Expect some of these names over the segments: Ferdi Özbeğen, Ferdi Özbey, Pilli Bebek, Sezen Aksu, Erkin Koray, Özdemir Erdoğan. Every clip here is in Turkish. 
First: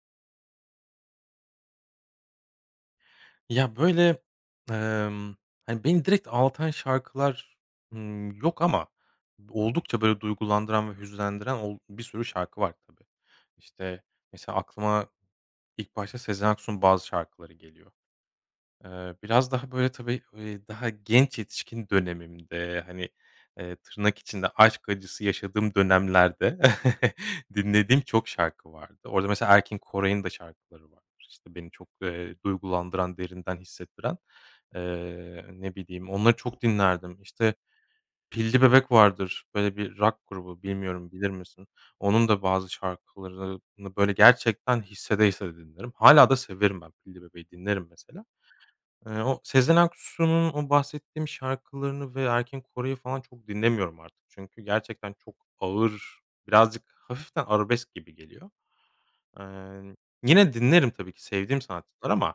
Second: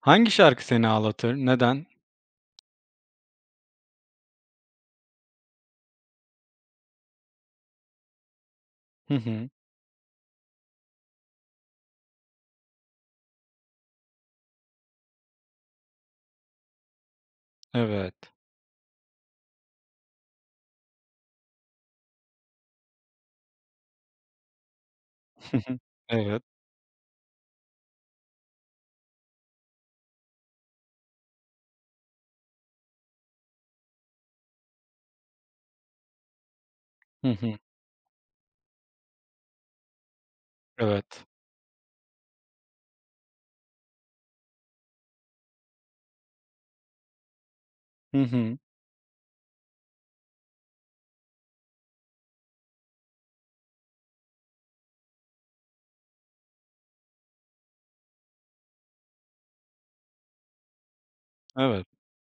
Hangi şarkı seni ağlatır? Neden? Ya, böyle, emm, hani, beni direkt ağlatan şarkılar, yok ama Hı hı. oldukça, böyle, duygulandıran ve hüzünlendiren bir sürü şarkı var tabii. İşte, mesela aklıma ilk başta Sezen Aksu'nun bazı şarkıları geliyor. Evet. Biraz daha, böyle, tabii, daha genç yetişkin dönemimde, hani, tırnak içinde aşk acısı Hı yaşadığım hı. Evet. dönemlerde dinlediğim çok şarkı vardı. Orada mesela Erkin Koray'ın da şarkıları var. İşte, beni çok, duygulandıran, derinden hissettiren. Ne bileyim, onları çok dinlerdim. Hı İşte, hı. Pilli Bebek vardır, böyle bir rock grubu, bilmiyorum Evet. bilir misin? Onun da bazı şarkılarını, böyle, gerçekten hissede hissede dinlerim. Hâlâ da severim ben Pilli Bebek'i dinlerim Hı mesela. hı. O Sezen Aksu'nun o bahsettiğim şarkılarını ve Erkin Koray'ı falan çok dinlemiyorum artık. Çünkü gerçekten çok ağır, birazcık hafiften arabesk gibi geliyor. Eee, yine dinlerim tabii ki sevdiğim Evet. sanatçılar ama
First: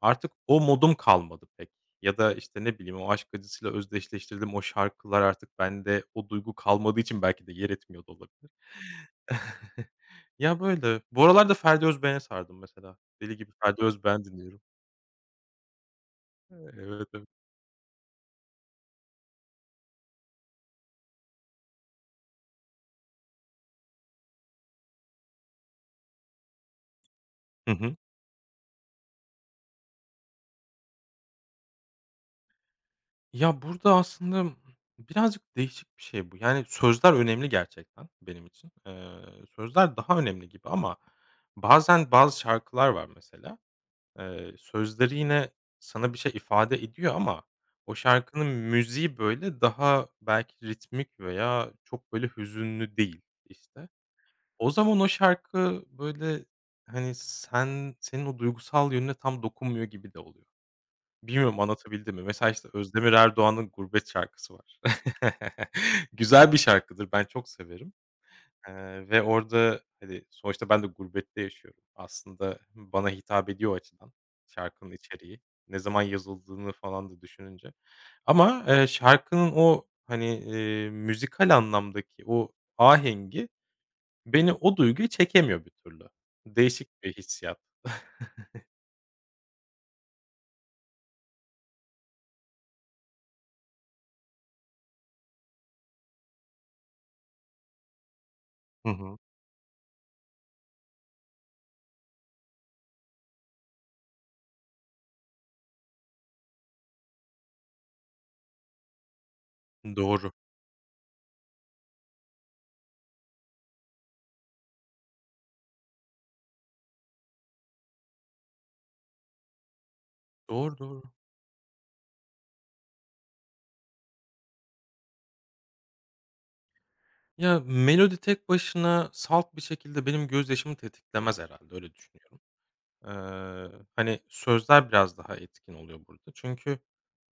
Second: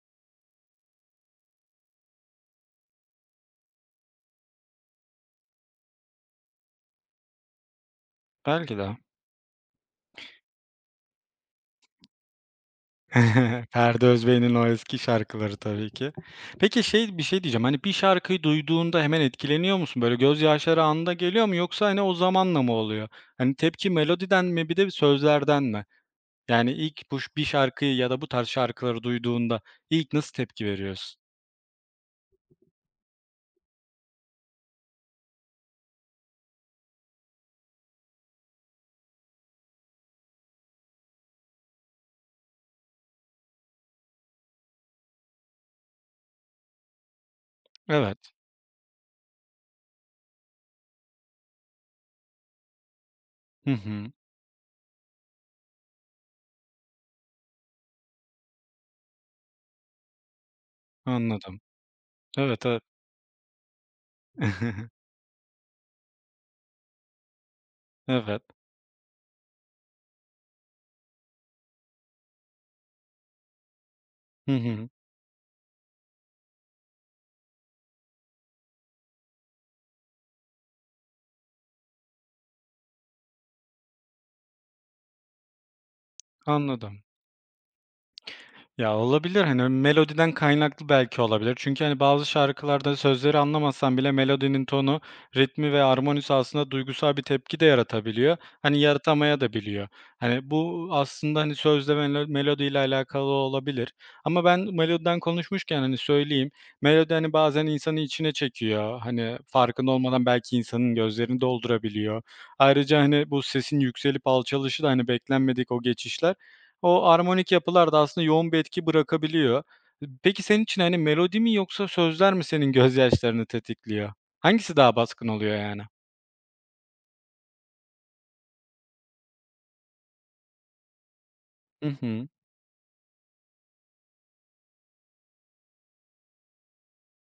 artık o modum kalmadı pek. Ya da, işte, ne bileyim, o aşk acısıyla özdeşleştirdiğim o şarkılar artık bende o duygu kalmadığı için belki de yer etmiyor da olabilir. Belki de. Ya, böyle. Bu aralar da Ferdi Özbeğen'e sardım mesela. Deli gibi Ferdi Ferdi Özbeğen Özbey'in dinliyorum. o eski şarkıları tabii ki. Evet, Peki şey bir evet. şey diyeceğim, hani, bir şarkıyı duyduğunda hemen etkileniyor musun? Böyle gözyaşları anında geliyor mu yoksa, hani, o zamanla mı oluyor? Hani, tepki melodiden mi bir de sözlerden mi? Yani ilk bu bir Hı şarkıyı hı. ya da bu tarz şarkıları duyduğunda ilk nasıl tepki veriyorsun? Ya, burada aslında birazcık değişik bir şey bu. Yani, sözler önemli gerçekten benim için. Sözler daha önemli gibi ama bazen bazı şarkılar var mesela. Sözleri yine sana bir şey ifade ediyor ama o Evet. şarkının müziği, böyle, daha belki ritmik veya çok, böyle, hüzünlü değil, Hı işte. hı. O zaman o şarkı, böyle, hani, senin o duygusal yönüne tam dokunmuyor gibi de oluyor. Anladım. Bilmiyorum anlatabildim mi? Mesela, Evet, işte, evet. Özdemir Erdoğan'ın Gurbet şarkısı var. Güzel bir şarkıdır, ben çok severim, Evet. Ve orada, hani, sonuçta ben de gurbette yaşıyorum. Aslında bana hitap ediyor o açıdan Hı hı. şarkının içeriği. Ne zaman yazıldığını falan da düşününce ama, şarkının o, hani, müzikal anlamdaki o ahengi beni o duyguyu çekemiyor bir türlü. Anladım. Değişik bir hissiyat. Ya, olabilir, hani, melodiden kaynaklı belki olabilir. Çünkü, hani, bazı şarkılarda sözleri anlamasan bile melodinin tonu, ritmi ve armonisi aslında duygusal bir tepki de yaratabiliyor. Hani, Hı hı. yaratamaya da biliyor. Hani, bu aslında, hani, sözle melodiyle alakalı olabilir ama ben melodiden konuşmuşken, hani, söyleyeyim. Melodi, hani, bazen insanı içine çekiyor. Hani, farkında olmadan Doğru. belki insanın gözlerini doldurabiliyor. Ayrıca, hani, bu sesin yükselip alçalışı da, hani, beklenmedik o geçişler. O armonik yapılar da aslında yoğun bir etki bırakabiliyor. Peki senin Doğru, için, hani, doğru. melodi mi yoksa sözler mi senin gözyaşlarını tetikliyor? Hangisi daha baskın oluyor yani? Ya, melodi tek başına salt bir şekilde benim gözyaşımı tetiklemez herhalde, Hı öyle hı. düşünüyorum. Hani, sözler biraz daha etkin oluyor burada. Çünkü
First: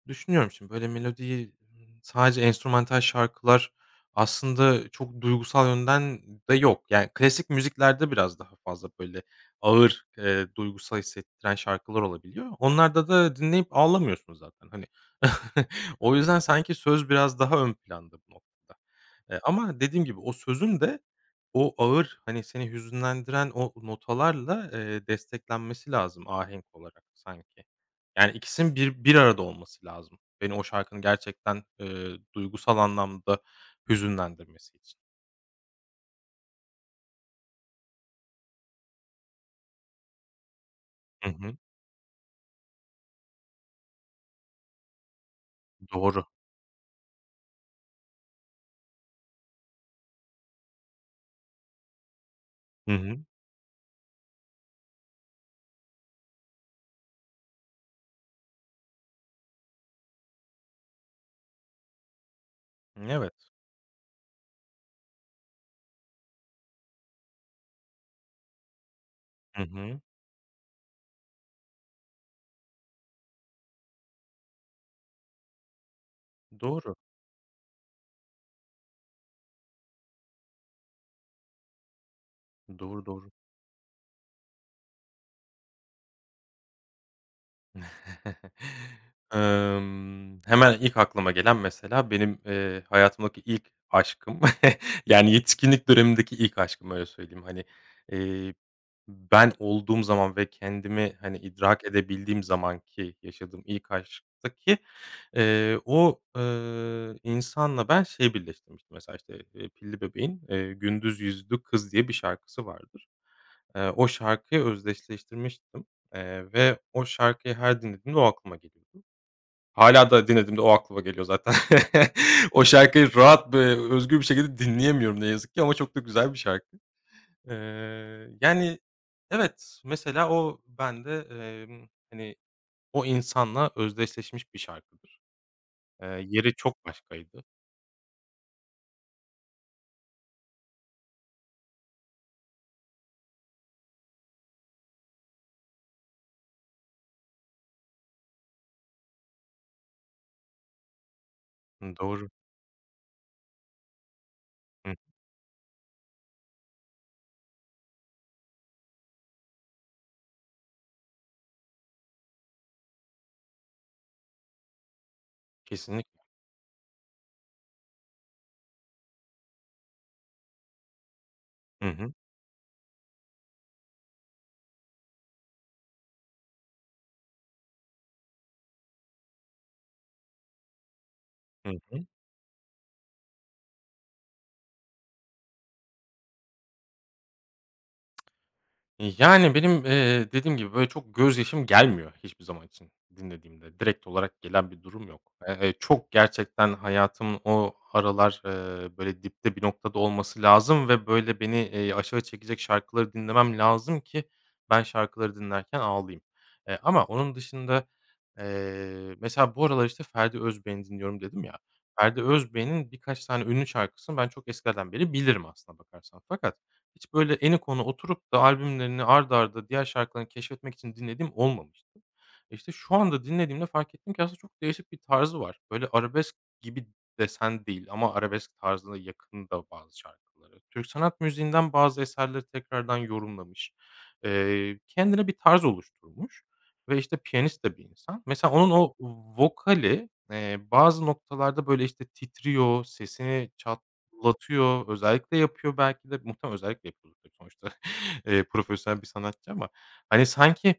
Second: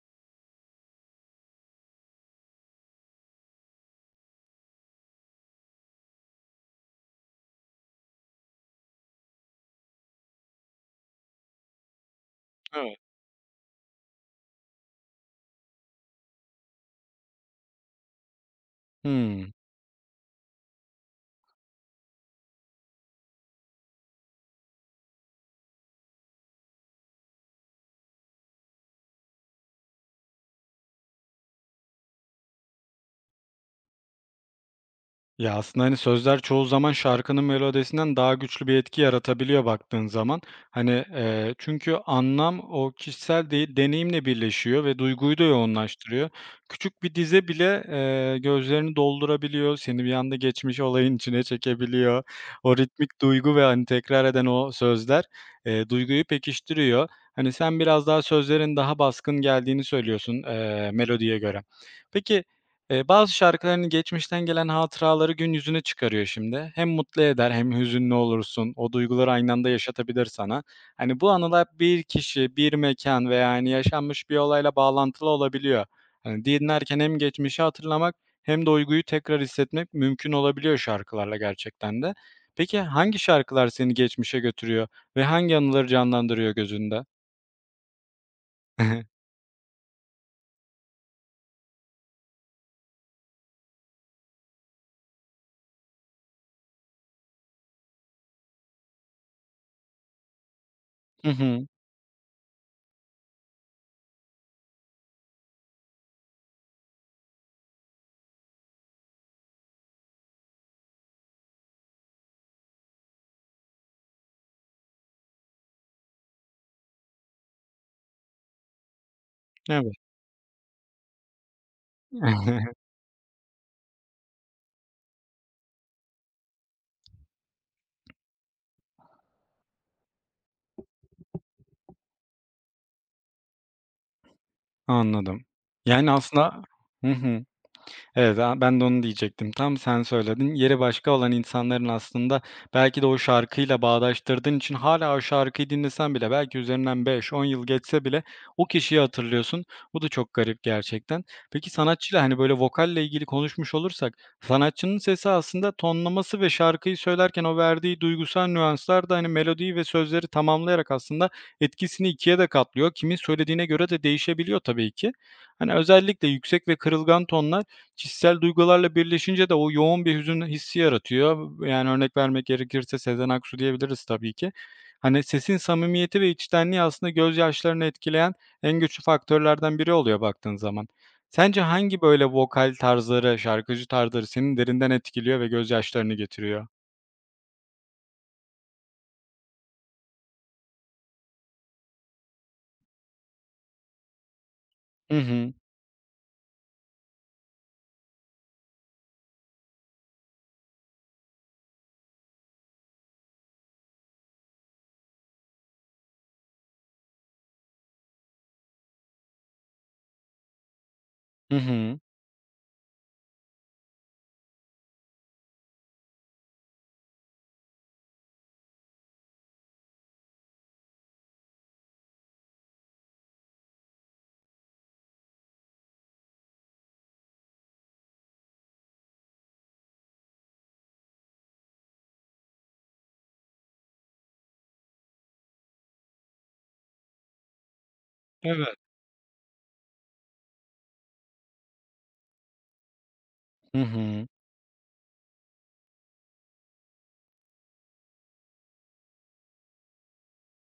düşünüyorum şimdi, böyle, melodiyi sadece enstrümantal şarkılar aslında çok duygusal yönden de yok. Yani, klasik müziklerde biraz daha fazla, böyle, ağır, duygusal hissettiren şarkılar olabiliyor. Evet. Onlarda da dinleyip ağlamıyorsun zaten, hani. O yüzden sanki söz biraz daha ön planda bu noktada. Eee, Hıı. ama dediğim gibi o sözün de o ağır, hani, seni hüzünlendiren o notalarla, desteklenmesi lazım ahenk olarak sanki. Yani, ikisinin bir arada olması lazım. Beni o şarkının gerçekten, duygusal anlamda hüzünlendirmesi için. Ya, aslında, hani, sözler çoğu zaman şarkının melodisinden daha güçlü bir etki yaratabiliyor baktığın zaman. Hani, Hı hı. çünkü anlam o kişisel de deneyimle birleşiyor ve duyguyu da Doğru. yoğunlaştırıyor. Küçük bir dize bile, gözlerini doldurabiliyor, seni bir anda geçmiş olayın içine çekebiliyor. O Hı hı. ritmik duygu ve, hani, tekrar eden o sözler, duyguyu pekiştiriyor. Hani, sen biraz daha sözlerin daha baskın geldiğini söylüyorsun, melodiye göre. Peki, bazı Evet. şarkıların geçmişten gelen hatıraları gün yüzüne çıkarıyor şimdi. Hem mutlu eder hem hüzünlü olursun. O duyguları aynı Hı anda hı. yaşatabilir sana. Hani, bu anılar bir kişi, bir mekan veya, hani, yaşanmış bir olayla bağlantılı olabiliyor. Hani, Doğru. dinlerken hem geçmişi hatırlamak hem de duyguyu tekrar hissetmek mümkün olabiliyor şarkılarla gerçekten de. Peki Doğru, hangi doğru. şarkılar seni geçmişe götürüyor ve hangi anıları canlandırıyor gözünde? Hemen ilk aklıma gelen mesela benim, hayatımdaki ilk aşkım. Yani yetişkinlik dönemindeki ilk aşkım, öyle söyleyeyim. Hani, eee, ben olduğum zaman ve kendimi, Hı hani, hı. idrak edebildiğim zamanki yaşadığım ilk aşktaki, o, insanla ben şey birleştirmiştim mesela, işte, Pilli Bebek'in, "Gündüz Yüzlü Kız" diye bir şarkısı vardır. O şarkıyı özdeşleştirmiştim. Ve o şarkıyı her dinlediğimde o aklıma geliyordu. Evet. Hâlâ da dinlediğimde o aklıma geliyor zaten. O şarkıyı rahat ve özgür bir şekilde dinleyemiyorum ne yazık ki ama çok da güzel bir şarkı. Eee, yani, evet, mesela o bende, hani, o insanla özdeşleşmiş bir şarkıdır. Anladım. Yani Yeri aslında. çok Hı başkaydı. hı. Evet, ben de onu diyecektim tam, sen söyledin. Yeri başka olan insanların aslında belki de o şarkıyla bağdaştırdığın için hala o şarkıyı dinlesen bile belki üzerinden 5, 10 yıl geçse bile o kişiyi hatırlıyorsun. Bu da çok garip gerçekten. Peki sanatçıyla, Doğru. hani, böyle vokalle ilgili konuşmuş olursak, Hı. sanatçının sesi aslında tonlaması ve şarkıyı söylerken o verdiği duygusal nüanslar da, hani, melodiyi ve sözleri tamamlayarak aslında etkisini ikiye de katlıyor. Kimin söylediğine göre de değişebiliyor tabii ki. Hani, Kesinlikle. özellikle yüksek ve kırılgan tonlar. Kişisel duygularla birleşince de o yoğun bir hüzün hissi yaratıyor. Yani Hı hı. örnek vermek gerekirse Sezen Aksu diyebiliriz tabii ki. Hani sesin samimiyeti ve içtenliği aslında gözyaşlarını etkileyen en güçlü faktörlerden biri oluyor baktığın zaman. Sence Hı hangi hı. böyle vokal tarzları, şarkıcı tarzları senin derinden etkiliyor ve gözyaşlarını getiriyor? Yani, benim, dediğim gibi, böyle, çok gözyaşım gelmiyor hiçbir zaman için dinlediğimde. Direkt olarak gelen bir durum Hı yok. hı. Çok gerçekten hayatımın o aralar, böyle, dipte bir noktada olması lazım ve, böyle, beni, aşağı çekecek şarkıları dinlemem lazım ki ben şarkıları dinlerken ağlayayım. Ama onun dışında, mesela bu aralar, işte, Ferdi Özbeğeni dinliyorum dedim ya. Hı hı. Ferdi Özbeğen'in birkaç tane ünlü şarkısını ben çok eskiden beri bilirim aslına bakarsan. Fakat hiç böyle eni konu oturup da albümlerini art arda diğer şarkılarını keşfetmek için dinlediğim olmamıştı. İşte şu anda dinlediğimde fark ettim ki aslında çok değişik bir tarzı var. Böyle arabesk gibi desen değil ama arabesk tarzına yakın da bazı şarkıları. Türk sanat müziğinden bazı eserleri tekrardan yorumlamış. Kendine bir tarz oluşturmuş ve işte piyanist de bir insan. Mesela onun Evet. o vokali, bazı noktalarda böyle işte titriyor, sesini çat. Hı hı. Anlatıyor, özellikle yapıyor belki de. Muhtemelen özellikle yapıyordur tabii sonuçta, profesyonel bir sanatçı ama hani sanki,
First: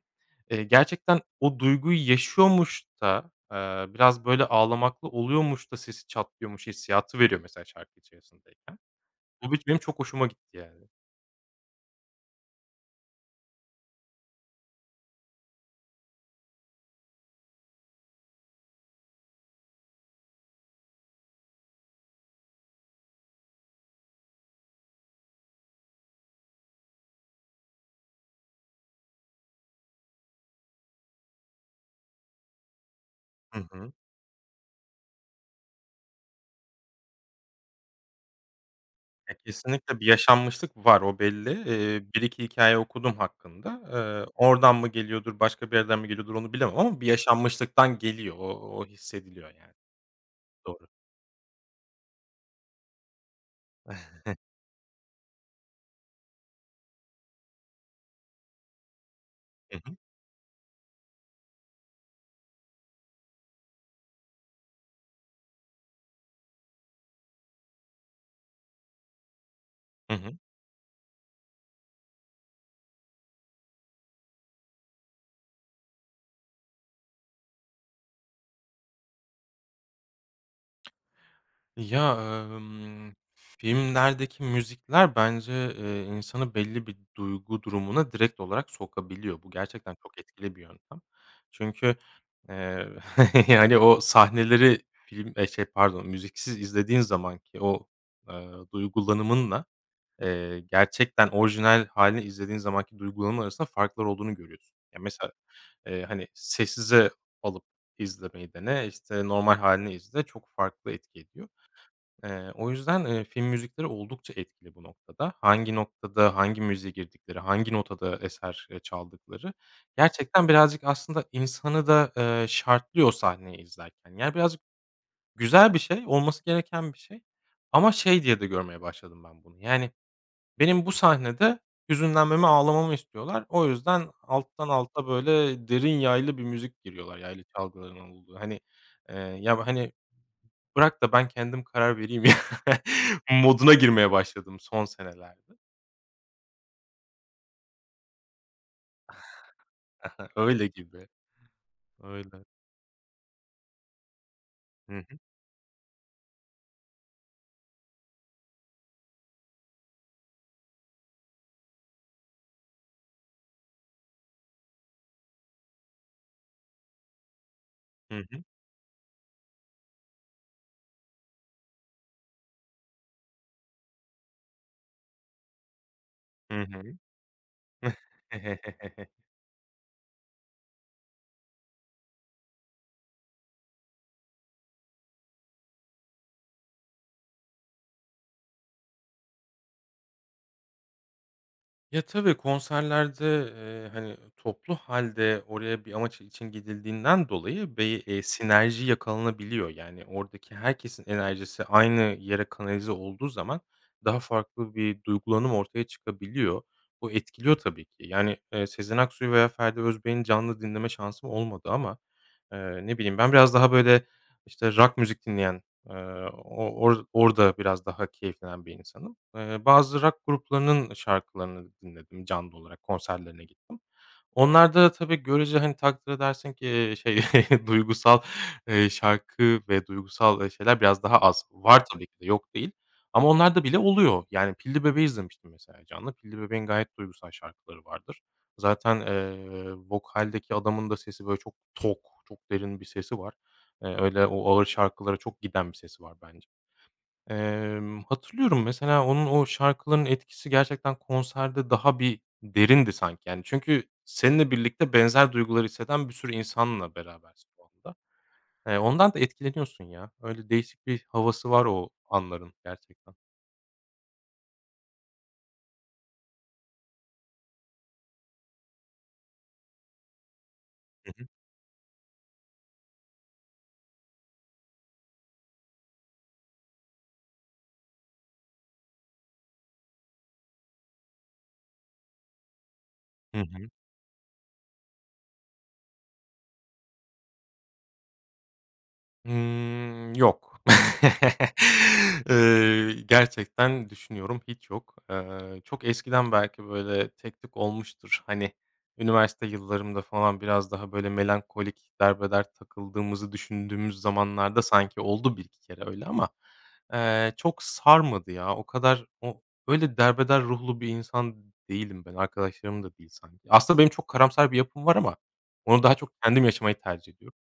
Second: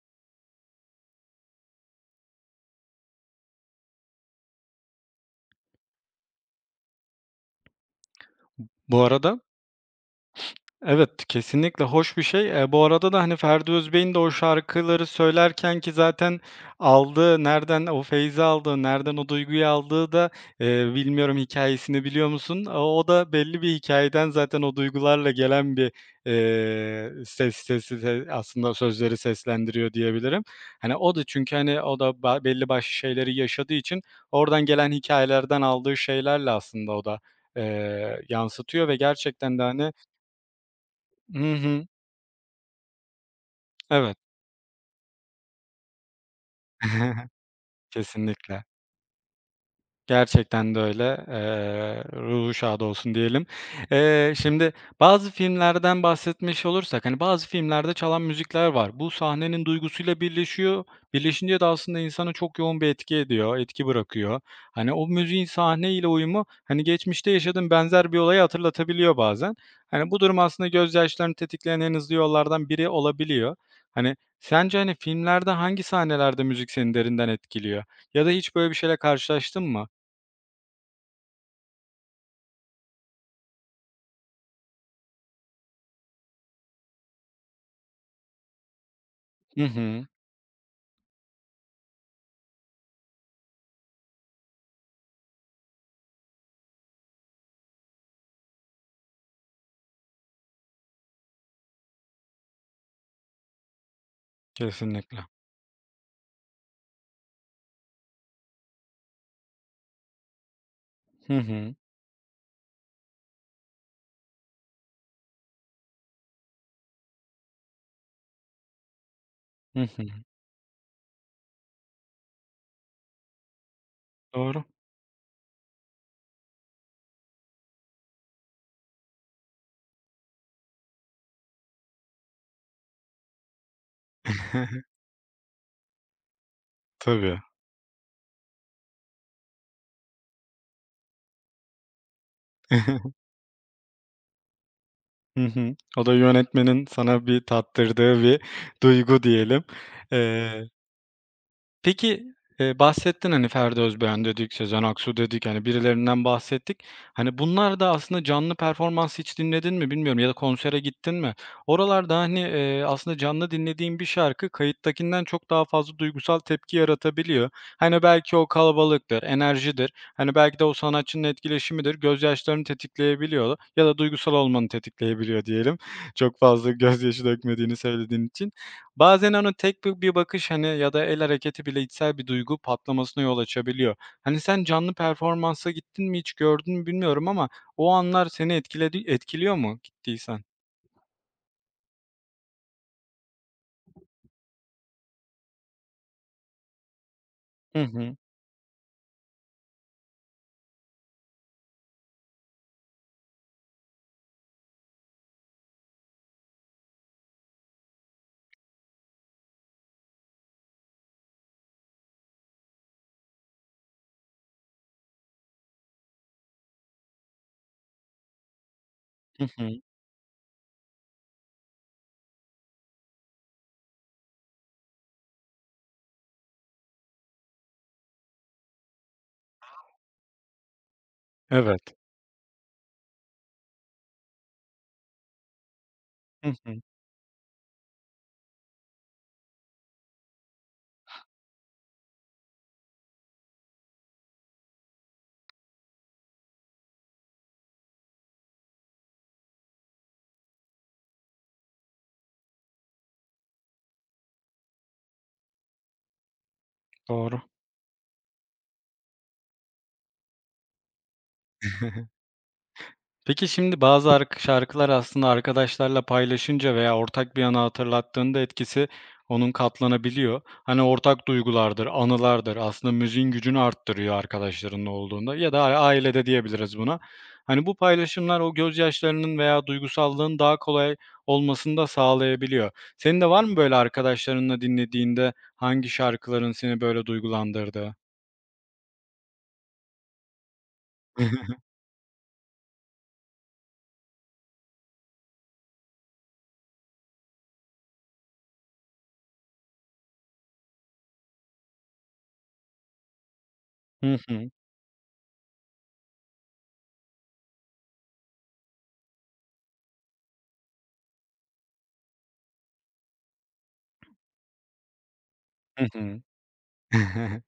gerçekten o duyguyu yaşıyormuş da, biraz böyle ağlamaklı oluyormuş da sesi çatlıyormuş hissiyatı veriyor mesela şarkı içerisindeyken. Bu arada. Bu bir benim çok hoşuma gitti yani. Evet, kesinlikle hoş bir şey. Bu arada da, hani, Ferdi Özbey'in de o şarkıları söylerken ki zaten aldığı, nereden o feyzi aldığı, nereden o duyguyu aldığı da, bilmiyorum hikayesini biliyor musun? O da belli bir hikayeden zaten o duygularla gelen bir, ses sesi se aslında sözleri seslendiriyor diyebilirim. Hani, o da çünkü, hani, o da belli başlı şeyleri Hı yaşadığı hı. için oradan gelen hikayelerden aldığı şeylerle aslında o da, yansıtıyor ve Ya, gerçekten de, hani. kesinlikle bir yaşanmışlık var, o belli. Hı hı. 1-2 hikâye okudum hakkında. Evet. Oradan mı geliyordur, başka bir yerden mi geliyordur onu bilemem ama bir yaşanmışlıktan geliyor. O Kesinlikle. o hissediliyor yani. Gerçekten de Doğru. öyle. Ruhu şad olsun diyelim. Şimdi bazı filmlerden bahsetmiş olursak, hani, bazı filmlerde çalan müzikler var. Bu sahnenin duygusuyla birleşiyor. Birleşince de aslında insana çok yoğun bir etki ediyor, etki bırakıyor. Hani, o müziğin sahneyle uyumu, hani, geçmişte yaşadığın benzer bir olayı hatırlatabiliyor bazen. Hani, Hı bu durum hı. aslında gözyaşlarını tetikleyen en hızlı yollardan biri olabiliyor. Hani, sence, hani, filmlerde hangi sahnelerde müzik seni derinden etkiliyor ya da hiç böyle bir şeyle karşılaştın mı? Ya, filmlerdeki müzikler bence, insanı belli bir duygu durumuna direkt olarak sokabiliyor. Bu Hı gerçekten hı. çok etkili bir yöntem. Çünkü, eee, yani, o sahneleri film şey pardon, müziksiz izlediğin zaman ki o, duygulanımınla, gerçekten orijinal halini izlediğin zamanki duygulanım arasında farklar olduğunu görüyorsun. Yani Kesinlikle. mesela, hani, sessize alıp izlemeyi dene, işte, normal halini izle, çok farklı etki Hı ediyor. hı. O yüzden, film müzikleri oldukça etkili bu noktada. Hangi noktada hangi müziğe girdikleri, hangi notada eser, çaldıkları Hı hı. gerçekten birazcık aslında insanı da, şartlıyor sahneyi izlerken. Yani, birazcık Doğru. güzel bir şey, olması gereken bir şey ama şey diye de görmeye başladım ben bunu, yani, benim bu sahnede hüzünlenmemi, ağlamamı istiyorlar. O yüzden alttan alta böyle derin yaylı bir müzik giriyorlar, Tabii. yaylı çalgıların olduğu. Hani, eee, ya, hani, bırak da ben kendim karar vereyim ya moduna girmeye başladım son Hı senelerde. hı. O da yönetmenin sana bir tattırdığı bir duygu diyelim. Öyle Eee gibi. Peki, Öyle. Bahsettin, hani, Ferdi Özbeğen dedik, Sezen Hı Aksu hı. dedik, hani, birilerinden bahsettik. Hani, bunlar da aslında canlı performans hiç dinledin mi bilmiyorum ya da konsere gittin mi? Oralarda, hani, aslında canlı dinlediğin bir şarkı kayıttakinden çok daha fazla duygusal tepki yaratabiliyor. Hani, Hı belki hı. o kalabalıktır, enerjidir, hani, belki de o sanatçının etkileşimidir, gözyaşlarını tetikleyebiliyor ya da duygusal olmanı tetikleyebiliyor diyelim, çok Hı fazla hı. gözyaşı dökmediğini söylediğin için. Bazen, onun tek bir bakış, hani, ya da el hareketi bile içsel bir duygu patlamasına yol açabiliyor. Hani, sen canlı performansa gittin mi hiç, gördün mü bilmiyorum ama o anlar seni etkiliyor mu gittiysen? Ya, tabii konserlerde, hani, toplu halde oraya bir amaç için gidildiğinden dolayı Hı bir, hı. Sinerji yakalanabiliyor. Yani, oradaki herkesin enerjisi aynı yere kanalize olduğu zaman daha farklı bir duygulanım ortaya çıkabiliyor. Bu etkiliyor tabii ki. Yani, Sezen Aksu'yu veya Ferdi Özbeğen'i canlı dinleme şansım olmadı ama, ne bileyim ben biraz daha böyle, işte, rock müzik dinleyen o or orada biraz daha keyiflenen bir insanım. Hı Eee, hı. bazı rock gruplarının şarkılarını dinledim canlı olarak, konserlerine gittim. Onlarda da tabii görece, hani, takdir edersin ki, şey, duygusal, şarkı ve duygusal, şeyler biraz daha az. Var Evet. tabii ki de, yok değil ama onlarda bile oluyor. Yani, Pilli Bebeği izlemiştim mesela canlı. Pilli Hı Bebek'in hı. gayet duygusal şarkıları vardır. Zaten, vokaldeki adamın da sesi böyle çok tok, çok derin bir sesi var. Öyle o ağır şarkılara çok giden bir sesi var bence. Hatırlıyorum mesela onun o şarkıların etkisi gerçekten konserde daha bir derindi sanki, yani. Çünkü seninle birlikte benzer duyguları hisseden bir sürü insanla Doğru. berabersin o anda. Ondan da etkileniyorsun ya. Öyle değişik bir havası var o anların gerçekten. Peki şimdi bazı şarkılar aslında arkadaşlarla paylaşınca veya ortak bir anı hatırlattığında etkisi onun katlanabiliyor. Hani Hı hı. ortak duygulardır, anılardır. Aslında müziğin gücünü arttırıyor arkadaşlarının olduğunda ya da ailede diyebiliriz buna. Hani bu paylaşımlar o gözyaşlarının veya duygusallığın daha kolay olmasını da sağlayabiliyor. Senin de Hı var mı hı. böyle arkadaşlarınla dinlediğinde hangi şarkıların seni böyle duygulandırdı? Yok. Gerçekten düşünüyorum, hiç yok. Çok eskiden belki, böyle, tek tük olmuştur. Hani, üniversite yıllarımda falan biraz daha, böyle, melankolik, derbeder takıldığımızı düşündüğümüz Hı hı. zamanlarda sanki oldu bir iki kere öyle ama, çok sarmadı ya. O kadar o öyle derbeder ruhlu bir insan değilim ben, arkadaşlarım da değil sanki. Aslında benim çok karamsar bir yapım var ama onu Hı daha çok hı. kendim yaşamayı tercih ediyorum.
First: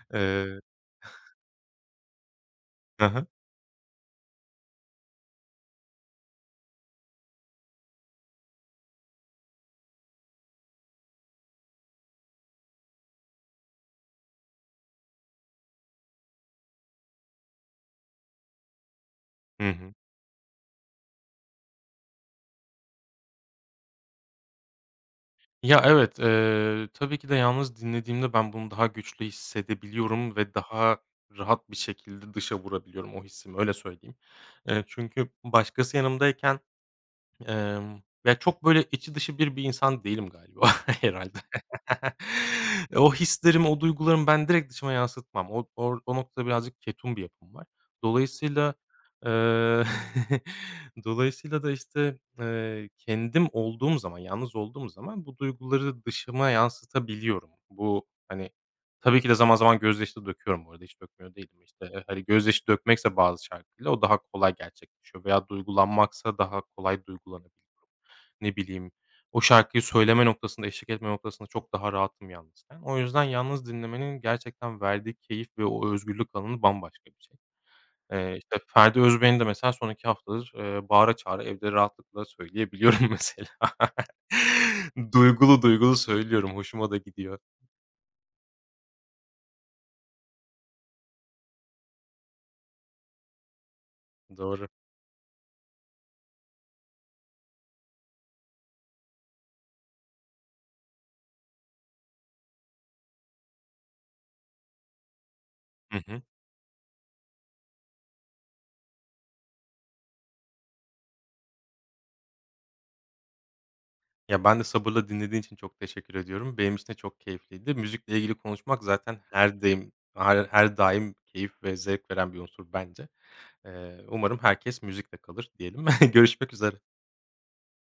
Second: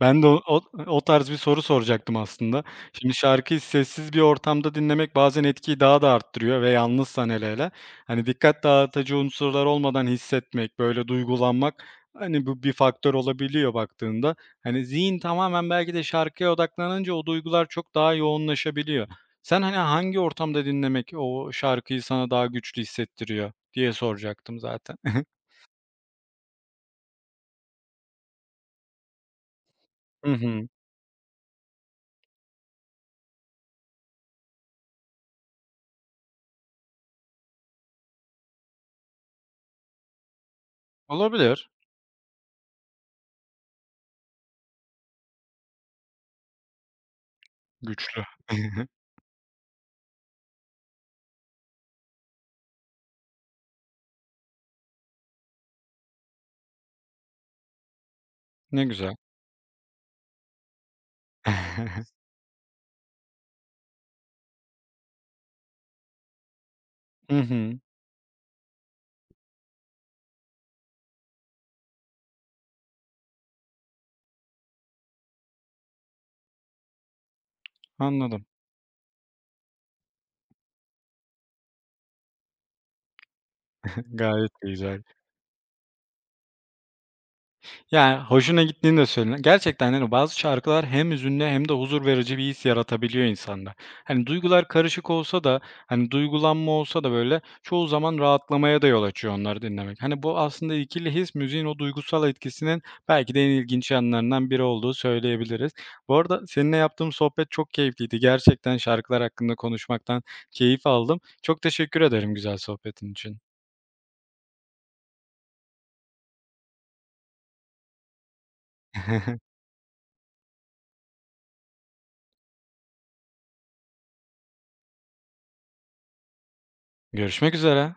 Ben de o Eee o o tarz bir soru soracaktım aslında. Hı Şimdi hı. şarkıyı sessiz bir ortamda dinlemek bazen etkiyi daha da arttırıyor ve yalnızsan hele hele. Hani dikkat dağıtıcı unsurlar olmadan hissetmek, böyle duygulanmak, hani bu bir faktör olabiliyor baktığında. Hani zihin tamamen belki de şarkıya odaklanınca o duygular çok daha yoğunlaşabiliyor. Sen Hı hani hı. hangi ortamda dinlemek o şarkıyı sana daha güçlü hissettiriyor diye soracaktım zaten. Ya, evet, tabii ki de yalnız dinlediğimde ben bunu daha güçlü Hı hissedebiliyorum ve hı. daha rahat bir şekilde dışa vurabiliyorum o hissimi, öyle söyleyeyim. Çünkü başkası yanımdayken ya, çok böyle içi dışı bir insan değilim galiba herhâlde. Olabilir. O hislerimi, o duygularımı ben direkt dışıma yansıtmam. O noktada birazcık ketum bir yapım var. Güçlü. Dolayısıyla, eee, dolayısıyla da, işte, kendim olduğum zaman, yalnız olduğum zaman bu duyguları dışıma yansıtabiliyorum. Bu, hani. Ne güzel. Tabii ki de zaman zaman gözyaşı döküyorum bu arada, hiç dökmüyor değilim. İşte, hani, gözyaşı dökmekse bazı şarkıyla o daha kolay gerçekleşiyor veya duygulanmaksa daha kolay Hı hı. duygulanabiliyorum. Ne bileyim, o şarkıyı söyleme noktasında, eşlik etme noktasında çok daha rahatım yalnızken. O yüzden yalnız dinlemenin gerçekten verdiği keyif ve o özgürlük alanı bambaşka bir şey. Anladım. İşte, Ferdi Özbeğen'i de mesela son 2 haftadır, bağıra çağıra evde rahatlıkla söyleyebiliyorum mesela. Gayet güzel. Duygulu duygulu söylüyorum, hoşuma da gidiyor. Yani, hoşuna gittiğini de söyle. Gerçekten, hani, bazı şarkılar hem hüzünlü hem de huzur verici bir his yaratabiliyor insanda. Hani, duygular Doğru. karışık olsa da, hani, duygulanma olsa da, böyle, çoğu zaman rahatlamaya da yol açıyor onları dinlemek. Hani, bu aslında ikili his müziğin o duygusal etkisinin belki de en ilginç yanlarından biri olduğu söyleyebiliriz. Hı Bu hı. arada seninle yaptığım sohbet çok keyifliydi. Gerçekten şarkılar hakkında konuşmaktan keyif aldım. Çok teşekkür ederim güzel sohbetin için. Ya, ben de sabırla dinlediğin için çok teşekkür ediyorum. Benim için de çok keyifliydi. Müzikle ilgili konuşmak zaten her daim her daim keyif ve zevk veren bir unsur bence. Umarım herkes müzikle kalır diyelim. Görüşmek üzere. Görüşmek üzere.